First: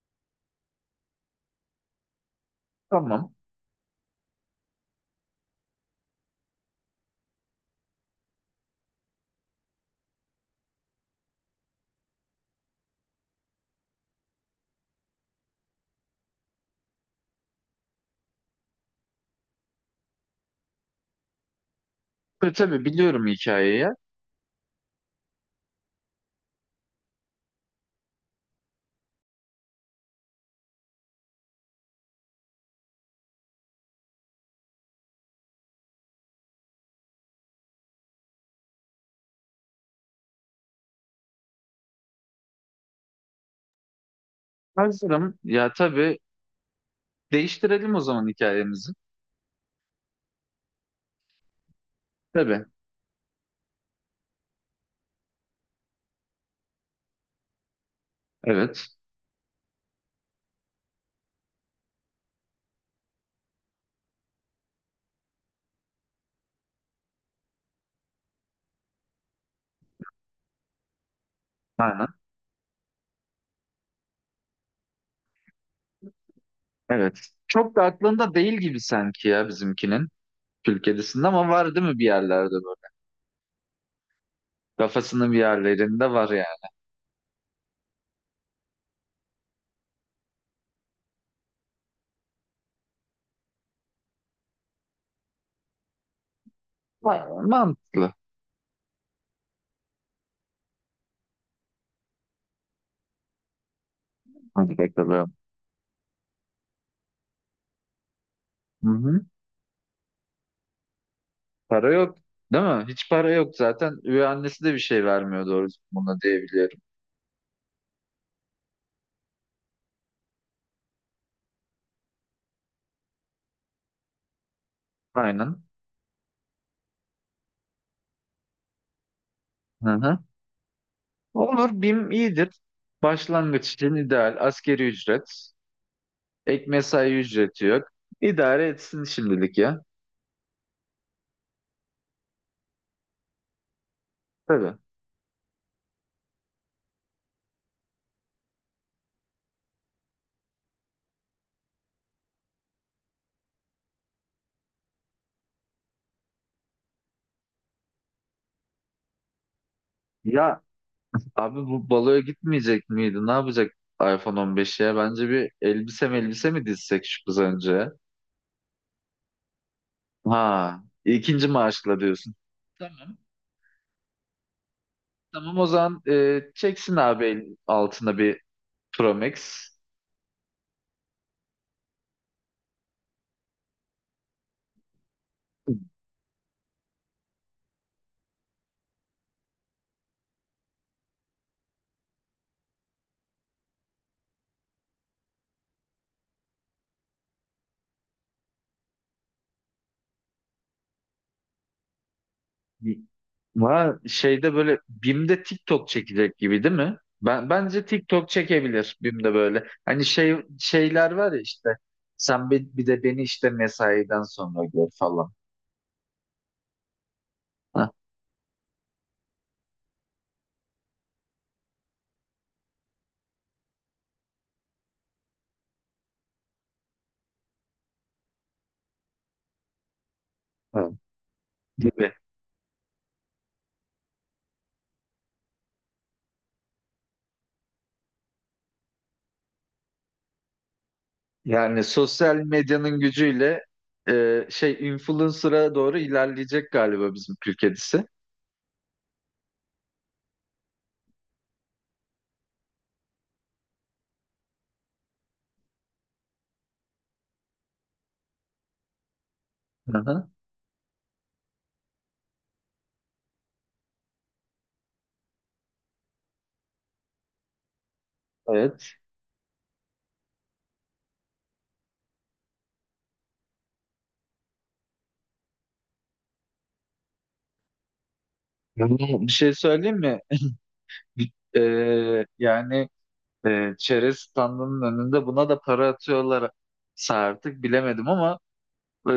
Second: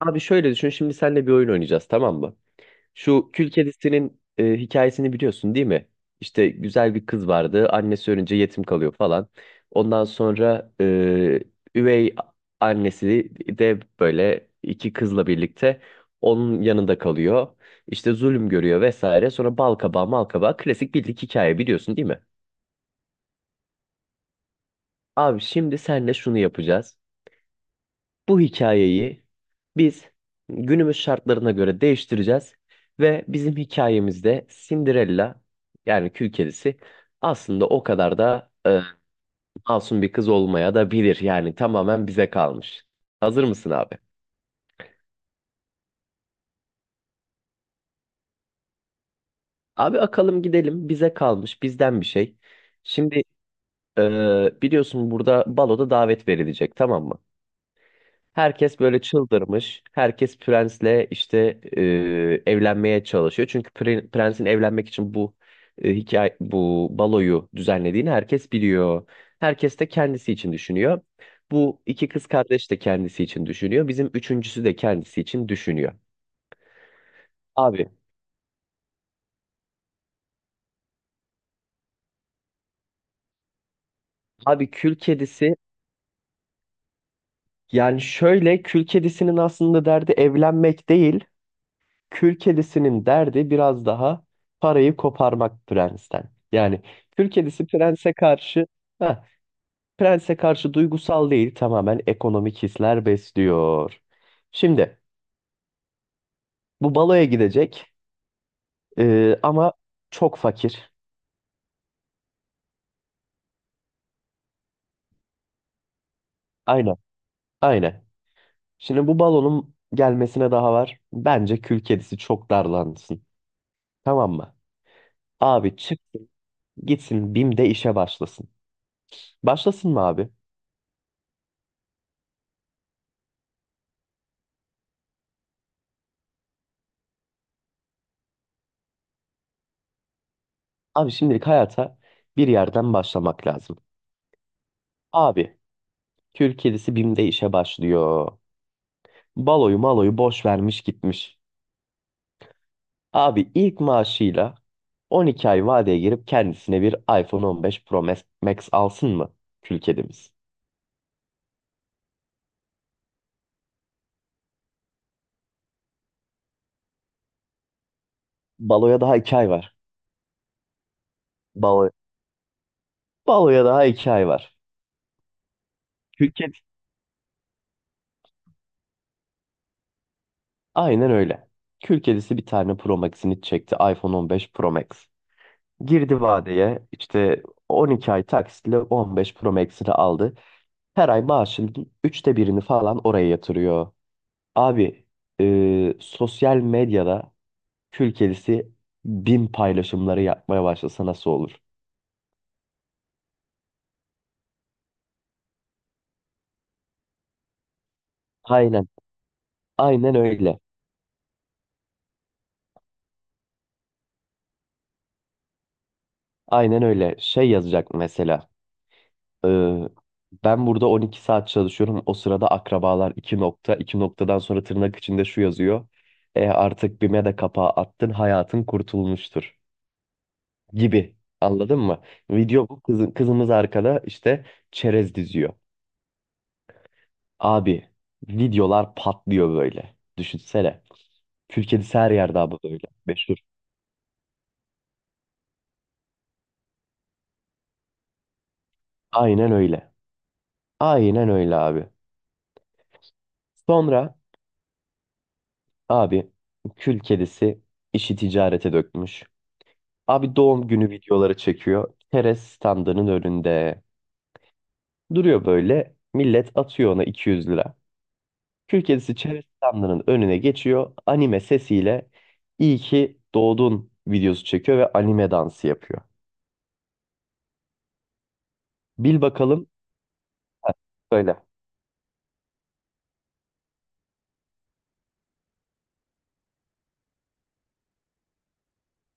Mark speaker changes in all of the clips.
Speaker 1: Abi şöyle düşün şimdi, seninle bir oyun oynayacağız, tamam mı? Şu
Speaker 2: Tamam.
Speaker 1: Kül Kedisi'nin hikayesini biliyorsun, değil mi? İşte güzel bir kız vardı, annesi ölünce yetim kalıyor falan. Ondan sonra üvey annesi de böyle iki kızla birlikte onun yanında kalıyor. İşte zulüm görüyor vesaire, sonra bal kabağı mal kabağı, klasik bildik hikaye, biliyorsun değil mi?
Speaker 2: Tabii biliyorum hikayeyi.
Speaker 1: Abi şimdi senle şunu yapacağız. Bu hikayeyi biz günümüz şartlarına göre değiştireceğiz ve bizim hikayemizde Cinderella, yani Kül Kedisi, aslında o kadar da masum bir kız olmaya da bilir. Yani tamamen bize kalmış. Hazır mısın abi?
Speaker 2: Hazırım. Ya tabii değiştirelim o zaman hikayemizi.
Speaker 1: Abi akalım gidelim, bize kalmış bizden bir şey.
Speaker 2: Tabii.
Speaker 1: Şimdi biliyorsun, burada baloda davet verilecek, tamam mı? Herkes
Speaker 2: Evet.
Speaker 1: böyle çıldırmış. Herkes prensle işte evlenmeye çalışıyor. Çünkü prensin evlenmek için bu hikaye, bu baloyu düzenlediğini herkes biliyor. Herkes de kendisi için düşünüyor. Bu
Speaker 2: Aynen.
Speaker 1: iki kız kardeş de kendisi için düşünüyor. Bizim üçüncüsü de kendisi için düşünüyor.
Speaker 2: Evet. Çok da
Speaker 1: Abi,
Speaker 2: aklında değil gibi sanki ya bizimkinin. Kül Ama var değil mi bir yerlerde böyle?
Speaker 1: abi kül
Speaker 2: Kafasının bir
Speaker 1: kedisi,
Speaker 2: yerlerinde var yani.
Speaker 1: yani şöyle, kül kedisinin aslında derdi evlenmek değil. Kül kedisinin derdi biraz daha parayı koparmak prensten. Yani kül
Speaker 2: Var.
Speaker 1: kedisi
Speaker 2: Mantıklı.
Speaker 1: heh, prense karşı duygusal değil, tamamen ekonomik hisler besliyor.
Speaker 2: Hadi
Speaker 1: Şimdi
Speaker 2: bakalım.
Speaker 1: bu baloya gidecek,
Speaker 2: Hı hı.
Speaker 1: ama çok fakir.
Speaker 2: Para yok. Değil mi? Hiç para yok zaten. Üvey annesi de bir şey vermiyor doğrusu buna diyebiliyorum.
Speaker 1: Aynen, aynen. Şimdi bu balonun gelmesine daha var. Bence kül kedisi çok darlansın. Tamam mı?
Speaker 2: Aynen.
Speaker 1: Abi çıksın gitsin, BİM'de işe başlasın.
Speaker 2: Hı
Speaker 1: Başlasın mı
Speaker 2: hı.
Speaker 1: abi?
Speaker 2: Olur. BİM iyidir. Başlangıç için ideal. Askeri ücret. Ek mesai ücreti yok. İdare etsin şimdilik ya.
Speaker 1: Abi şimdilik hayata bir yerden başlamak lazım.
Speaker 2: Tabii.
Speaker 1: Abi Türk kedisi BİM'de işe başlıyor. Baloyu maloyu boş vermiş gitmiş. Abi ilk maaşıyla 12 ay vadeye girip kendisine bir iPhone 15 Pro Max alsın mı kül kedimiz?
Speaker 2: Ya abi bu baloya gitmeyecek miydi? Ne yapacak iPhone 15'e? Ya? Bence bir elbise mi dizsek şu kız önce?
Speaker 1: Baloya daha 2 ay var.
Speaker 2: Ha, ikinci
Speaker 1: Balo,
Speaker 2: maaşla diyorsun. Tamam.
Speaker 1: baloya daha 2 ay var.
Speaker 2: Tamam o zaman
Speaker 1: Kül kedisi.
Speaker 2: çeksin abi altına bir Pro Max.
Speaker 1: Aynen öyle. Kül kedisi bir tane Pro Max'ini çekti. iPhone 15 Pro Max. Girdi vadeye, işte 12 ay taksitle 15 Pro Max'ini aldı. Her ay maaşının üçte birini falan oraya yatırıyor. Abi, sosyal medyada kül kedisi 1000 paylaşımları yapmaya başlasa nasıl olur?
Speaker 2: Ha, şeyde böyle BİM'de TikTok çekecek gibi değil mi? Bence TikTok
Speaker 1: Aynen.
Speaker 2: çekebilir BİM'de böyle. Hani
Speaker 1: Aynen
Speaker 2: şey
Speaker 1: öyle.
Speaker 2: şeyler var ya işte. Sen bir de beni işte mesaiden sonra gör falan.
Speaker 1: Aynen öyle. Şey
Speaker 2: Ha,
Speaker 1: yazacak mesela. e, Ben burada 12 saat çalışıyorum. O sırada akrabalar 2 nokta. 2 noktadan sonra tırnak içinde şu yazıyor. Artık BİM'e de kapağı attın. Hayatın kurtulmuştur.
Speaker 2: ha,
Speaker 1: Gibi. Anladın mı?
Speaker 2: gibi.
Speaker 1: Video bu. Kızımız arkada işte çerez diziyor. Abi videolar patlıyor böyle. Düşünsene. Kül
Speaker 2: Yani
Speaker 1: kedisi her
Speaker 2: sosyal
Speaker 1: yerde abi böyle.
Speaker 2: medyanın
Speaker 1: Meşhur.
Speaker 2: gücüyle şey influencer'a doğru ilerleyecek galiba bizim Türk kedisi.
Speaker 1: Aynen öyle. Aynen öyle abi. Sonra abi kül kedisi işi ticarete dökmüş.
Speaker 2: Hı hı,
Speaker 1: Abi doğum günü videoları çekiyor. Keres standının önünde. Duruyor böyle. Millet atıyor ona 200 lira. Kül
Speaker 2: evet.
Speaker 1: kedisi çerez standının önüne geçiyor. Anime sesiyle iyi ki doğdun videosu çekiyor ve anime dansı yapıyor.
Speaker 2: Yani
Speaker 1: Bil
Speaker 2: bir şey
Speaker 1: bakalım.
Speaker 2: söyleyeyim mi?
Speaker 1: Söyle.
Speaker 2: E, Yani çerez standının önünde buna da para atıyorlar artık bilemedim ama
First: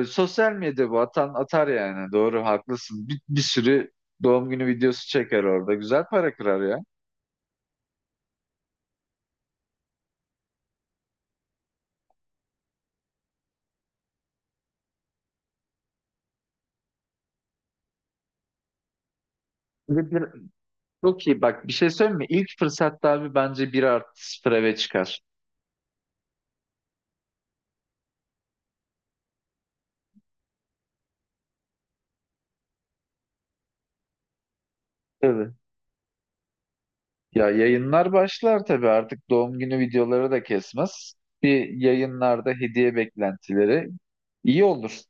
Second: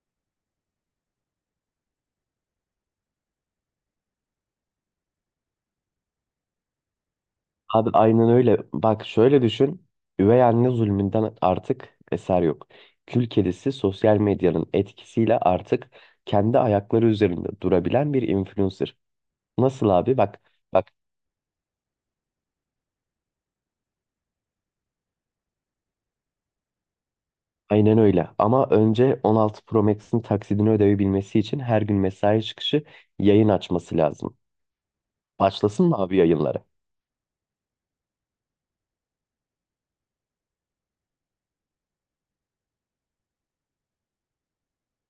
Speaker 2: sosyal medya bu atan atar yani doğru haklısın bir sürü doğum günü videosu çeker orada güzel para kırar ya.
Speaker 1: Abi aynen öyle. Bak şöyle düşün. Üvey anne zulmünden artık eser yok. Kül kedisi sosyal medyanın etkisiyle artık kendi ayakları üzerinde durabilen bir influencer. Nasıl
Speaker 2: Ve
Speaker 1: abi? Bak, bak,
Speaker 2: çok iyi bak bir şey söyleyeyim mi ilk fırsatta abi bence bir artı sıfır eve çıkar.
Speaker 1: aynen öyle. Ama önce 16 Pro Max'in taksidini ödeyebilmesi için her gün mesai çıkışı yayın açması lazım.
Speaker 2: Evet.
Speaker 1: Başlasın mı abi yayınları?
Speaker 2: Ya yayınlar başlar tabii artık doğum günü videoları da kesmez. Bir yayınlarda hediye beklentileri iyi olur.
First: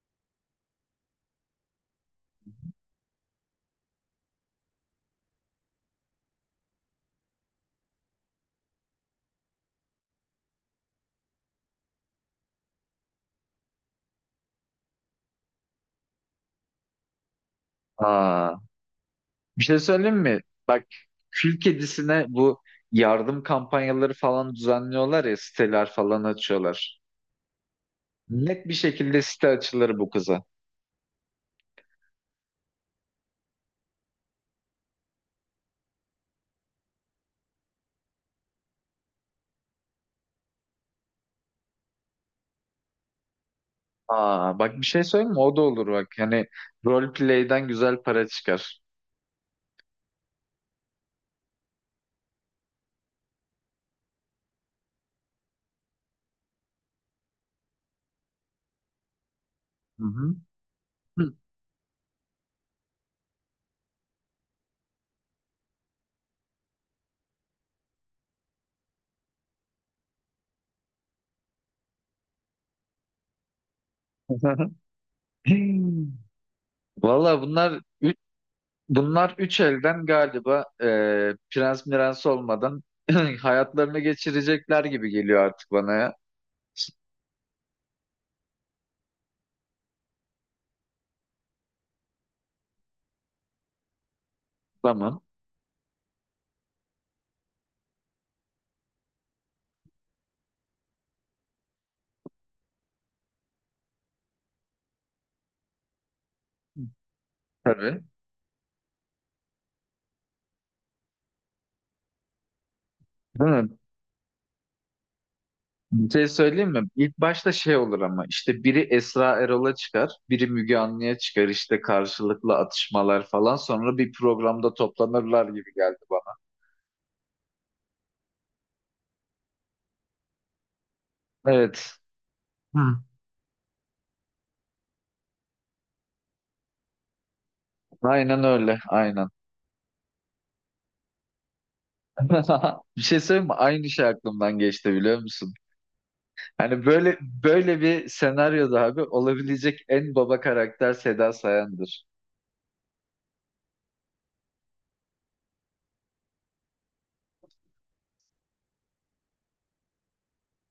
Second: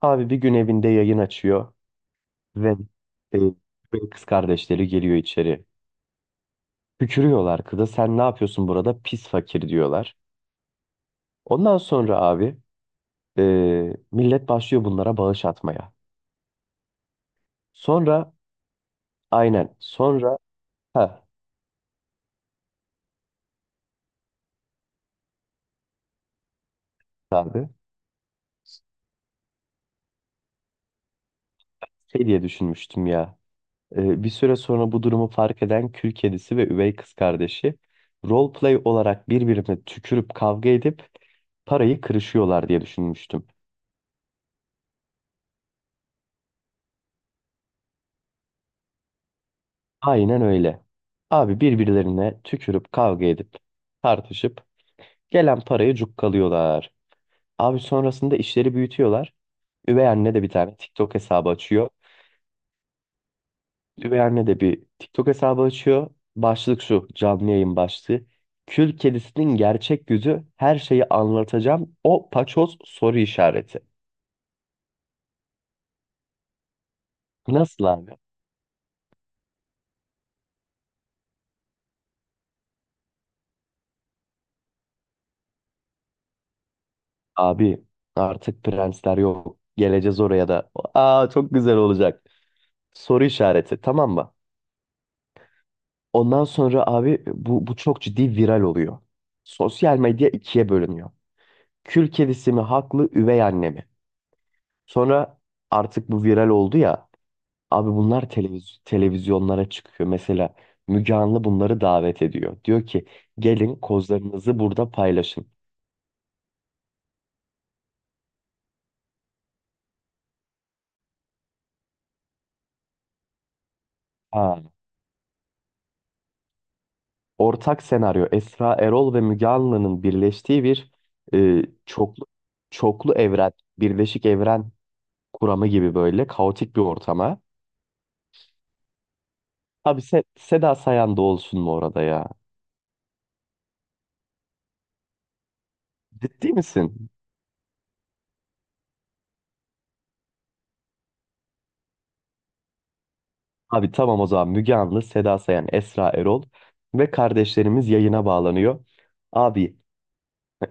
Speaker 1: Abi bir gün evinde yayın açıyor ve kız kardeşleri geliyor içeri. Tükürüyorlar kıza, sen ne yapıyorsun burada pis fakir diyorlar. Ondan sonra abi, e, millet başlıyor bunlara bağış atmaya. Sonra
Speaker 2: Aa, bir
Speaker 1: aynen
Speaker 2: şey söyleyeyim
Speaker 1: sonra
Speaker 2: mi? Bak
Speaker 1: ha
Speaker 2: kül kedisine bu yardım kampanyaları falan düzenliyorlar ya siteler falan açıyorlar.
Speaker 1: abi
Speaker 2: Net bir şekilde site açılır bu kıza.
Speaker 1: şey diye düşünmüştüm ya. Bir süre sonra bu durumu fark eden kül kedisi ve üvey kız kardeşi roleplay olarak birbirine tükürüp kavga edip parayı kırışıyorlar diye düşünmüştüm.
Speaker 2: Aa, bak bir şey söyleyeyim mi? O da olur bak. Yani role play'den güzel para çıkar.
Speaker 1: Aynen öyle. Abi birbirlerine tükürüp kavga edip tartışıp gelen parayı cukkalıyorlar. Abi sonrasında işleri büyütüyorlar.
Speaker 2: Hı
Speaker 1: Üvey anne
Speaker 2: hı.
Speaker 1: de bir tane TikTok hesabı açıyor. Üvey anne de bir TikTok hesabı açıyor. Başlık şu, canlı yayın başlığı. Kül kedisinin gerçek yüzü, her şeyi anlatacağım. O paçoz, soru işareti.
Speaker 2: Valla
Speaker 1: Nasıl abi?
Speaker 2: bunlar üç elden galiba prens mirens olmadan hayatlarını geçirecekler gibi geliyor artık bana ya.
Speaker 1: Abi artık prensler yok. Geleceğiz oraya da. Aa, çok güzel olacak. Soru işareti, tamam mı?
Speaker 2: Tamam.
Speaker 1: Ondan sonra abi, bu çok ciddi viral oluyor. Sosyal medya ikiye bölünüyor. Kül kedisi mi haklı, üvey anne mi? Sonra artık bu viral oldu ya. Abi
Speaker 2: Tabii.
Speaker 1: bunlar televizyonlara çıkıyor. Mesela Müge Anlı bunları davet ediyor. Diyor ki,
Speaker 2: Değil mi?
Speaker 1: gelin kozlarınızı burada paylaşın.
Speaker 2: Bir şey söyleyeyim mi? İlk başta şey olur ama işte biri Esra Erol'a çıkar, biri Müge Anlı'ya çıkar işte karşılıklı atışmalar falan sonra bir
Speaker 1: Ha.
Speaker 2: programda toplanırlar gibi geldi bana.
Speaker 1: Ortak senaryo Esra Erol ve Müge Anlı'nın birleştiği bir e,
Speaker 2: Evet.
Speaker 1: çoklu,
Speaker 2: Hı.
Speaker 1: çoklu evren, birleşik evren kuramı gibi böyle kaotik bir ortama.
Speaker 2: Aynen öyle, aynen.
Speaker 1: Abi Seda Sayan da olsun mu orada ya?
Speaker 2: Bir şey söyleyeyim mi? Aynı şey aklımdan geçti biliyor musun?
Speaker 1: Ciddi
Speaker 2: Hani
Speaker 1: misin?
Speaker 2: böyle böyle bir senaryoda abi olabilecek en baba karakter Seda Sayan'dır.
Speaker 1: Abi tamam, o zaman Müge Anlı, Seda Sayan, Esra Erol ve kardeşlerimiz yayına bağlanıyor. Abi,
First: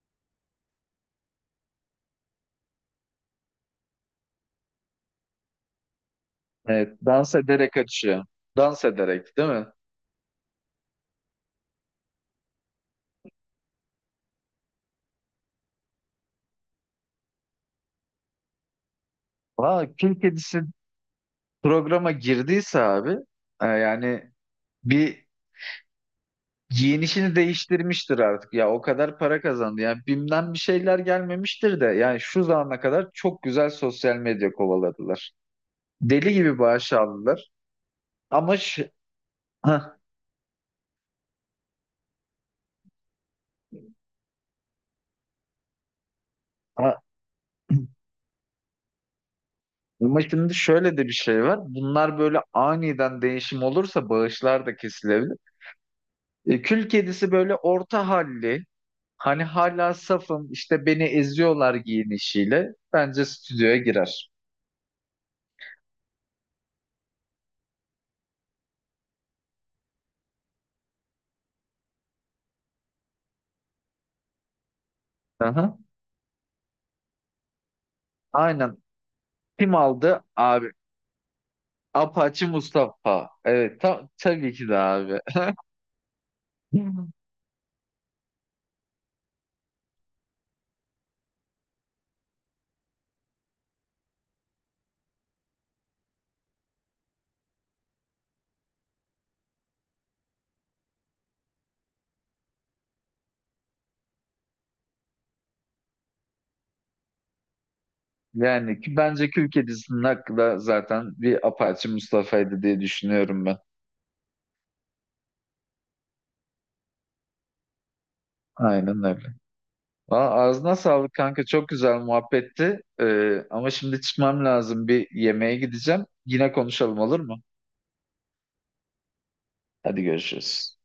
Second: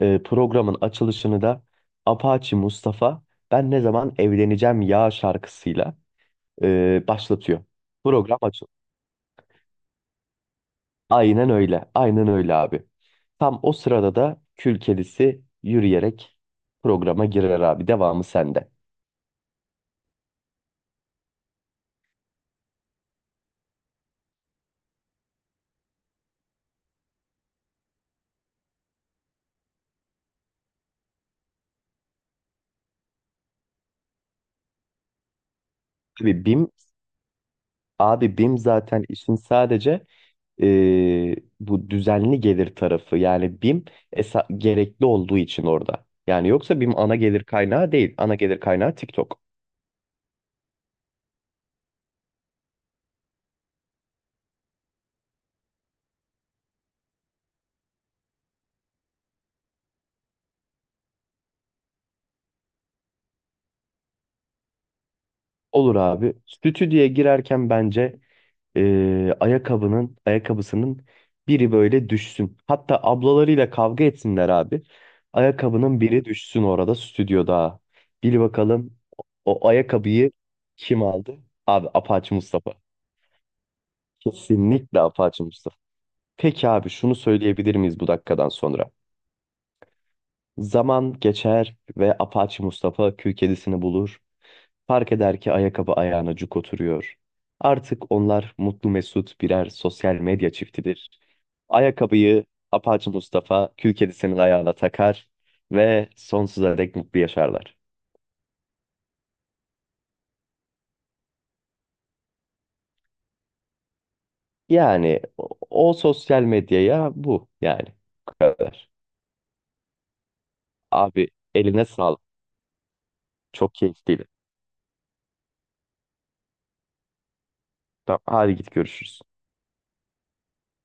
Speaker 1: programın açılışını da Apache Mustafa Ben Ne Zaman Evleneceğim Ya şarkısıyla
Speaker 2: Evet, dans
Speaker 1: başlatıyor.
Speaker 2: ederek açıyor.
Speaker 1: Program açılıyor.
Speaker 2: Dans ederek, değil mi?
Speaker 1: Aynen öyle. Aynen öyle abi. Tam o sırada da kül kedisi yürüyerek programa girer abi. Devamı sende.
Speaker 2: Valla kül kedisi programa girdiyse abi yani bir giyinişini değiştirmiştir artık ya o kadar para kazandı yani BİM'den bir şeyler gelmemiştir de yani şu zamana kadar çok güzel sosyal medya kovaladılar. Deli
Speaker 1: Abi
Speaker 2: gibi
Speaker 1: BİM
Speaker 2: bağış aldılar
Speaker 1: Abi
Speaker 2: ama
Speaker 1: BİM
Speaker 2: ş-
Speaker 1: zaten işin
Speaker 2: Hah,
Speaker 1: sadece bu düzenli gelir tarafı. Yani BİM gerekli olduğu için orada. Yani yoksa BİM
Speaker 2: a-
Speaker 1: ana gelir kaynağı değil. Ana gelir kaynağı TikTok.
Speaker 2: ama şimdi şöyle de bir şey var. Bunlar böyle aniden değişim olursa bağışlar da kesilebilir. Kül kedisi böyle orta halli. Hani hala safım işte beni eziyorlar giyinişiyle. Bence stüdyoya girer.
Speaker 1: Olur abi. Stüdyoya girerken bence, e, ayakkabının ayakkabısının biri böyle düşsün. Hatta ablalarıyla kavga etsinler abi.
Speaker 2: Aha,
Speaker 1: Ayakkabının biri düşsün orada stüdyoda. Bil
Speaker 2: aynen.
Speaker 1: bakalım, o
Speaker 2: Kim aldı?
Speaker 1: ayakkabıyı
Speaker 2: Abi.
Speaker 1: kim aldı? Abi Apache
Speaker 2: Apache
Speaker 1: Mustafa.
Speaker 2: Mustafa. Evet tabii ki de
Speaker 1: Kesinlikle
Speaker 2: abi.
Speaker 1: apaçı Mustafa. Peki abi, şunu söyleyebilir miyiz bu dakikadan sonra? Zaman geçer ve apaçı Mustafa kül kedisini bulur. Fark eder ki ayakkabı ayağına cuk oturuyor. Artık onlar mutlu mesut birer sosyal medya çiftidir. Ayakkabıyı apaçı Mustafa kül kedisinin ayağına takar ve sonsuza dek mutlu yaşarlar.
Speaker 2: Yani ki bence Kül Kedisi'nin hakkı da zaten bir Apache Mustafa'ydı diye düşünüyorum ben.
Speaker 1: Yani o sosyal medyaya bu, yani bu kadar.
Speaker 2: Aynen öyle. Valla ağzına sağlık
Speaker 1: Abi
Speaker 2: kanka. Çok
Speaker 1: eline
Speaker 2: güzel
Speaker 1: sağlık.
Speaker 2: muhabbetti. Ama
Speaker 1: Çok
Speaker 2: şimdi
Speaker 1: keyifliydi.
Speaker 2: çıkmam lazım. Bir yemeğe gideceğim. Yine konuşalım olur mu?
Speaker 1: Tamam, hadi git görüşürüz.
Speaker 2: Hadi görüşürüz.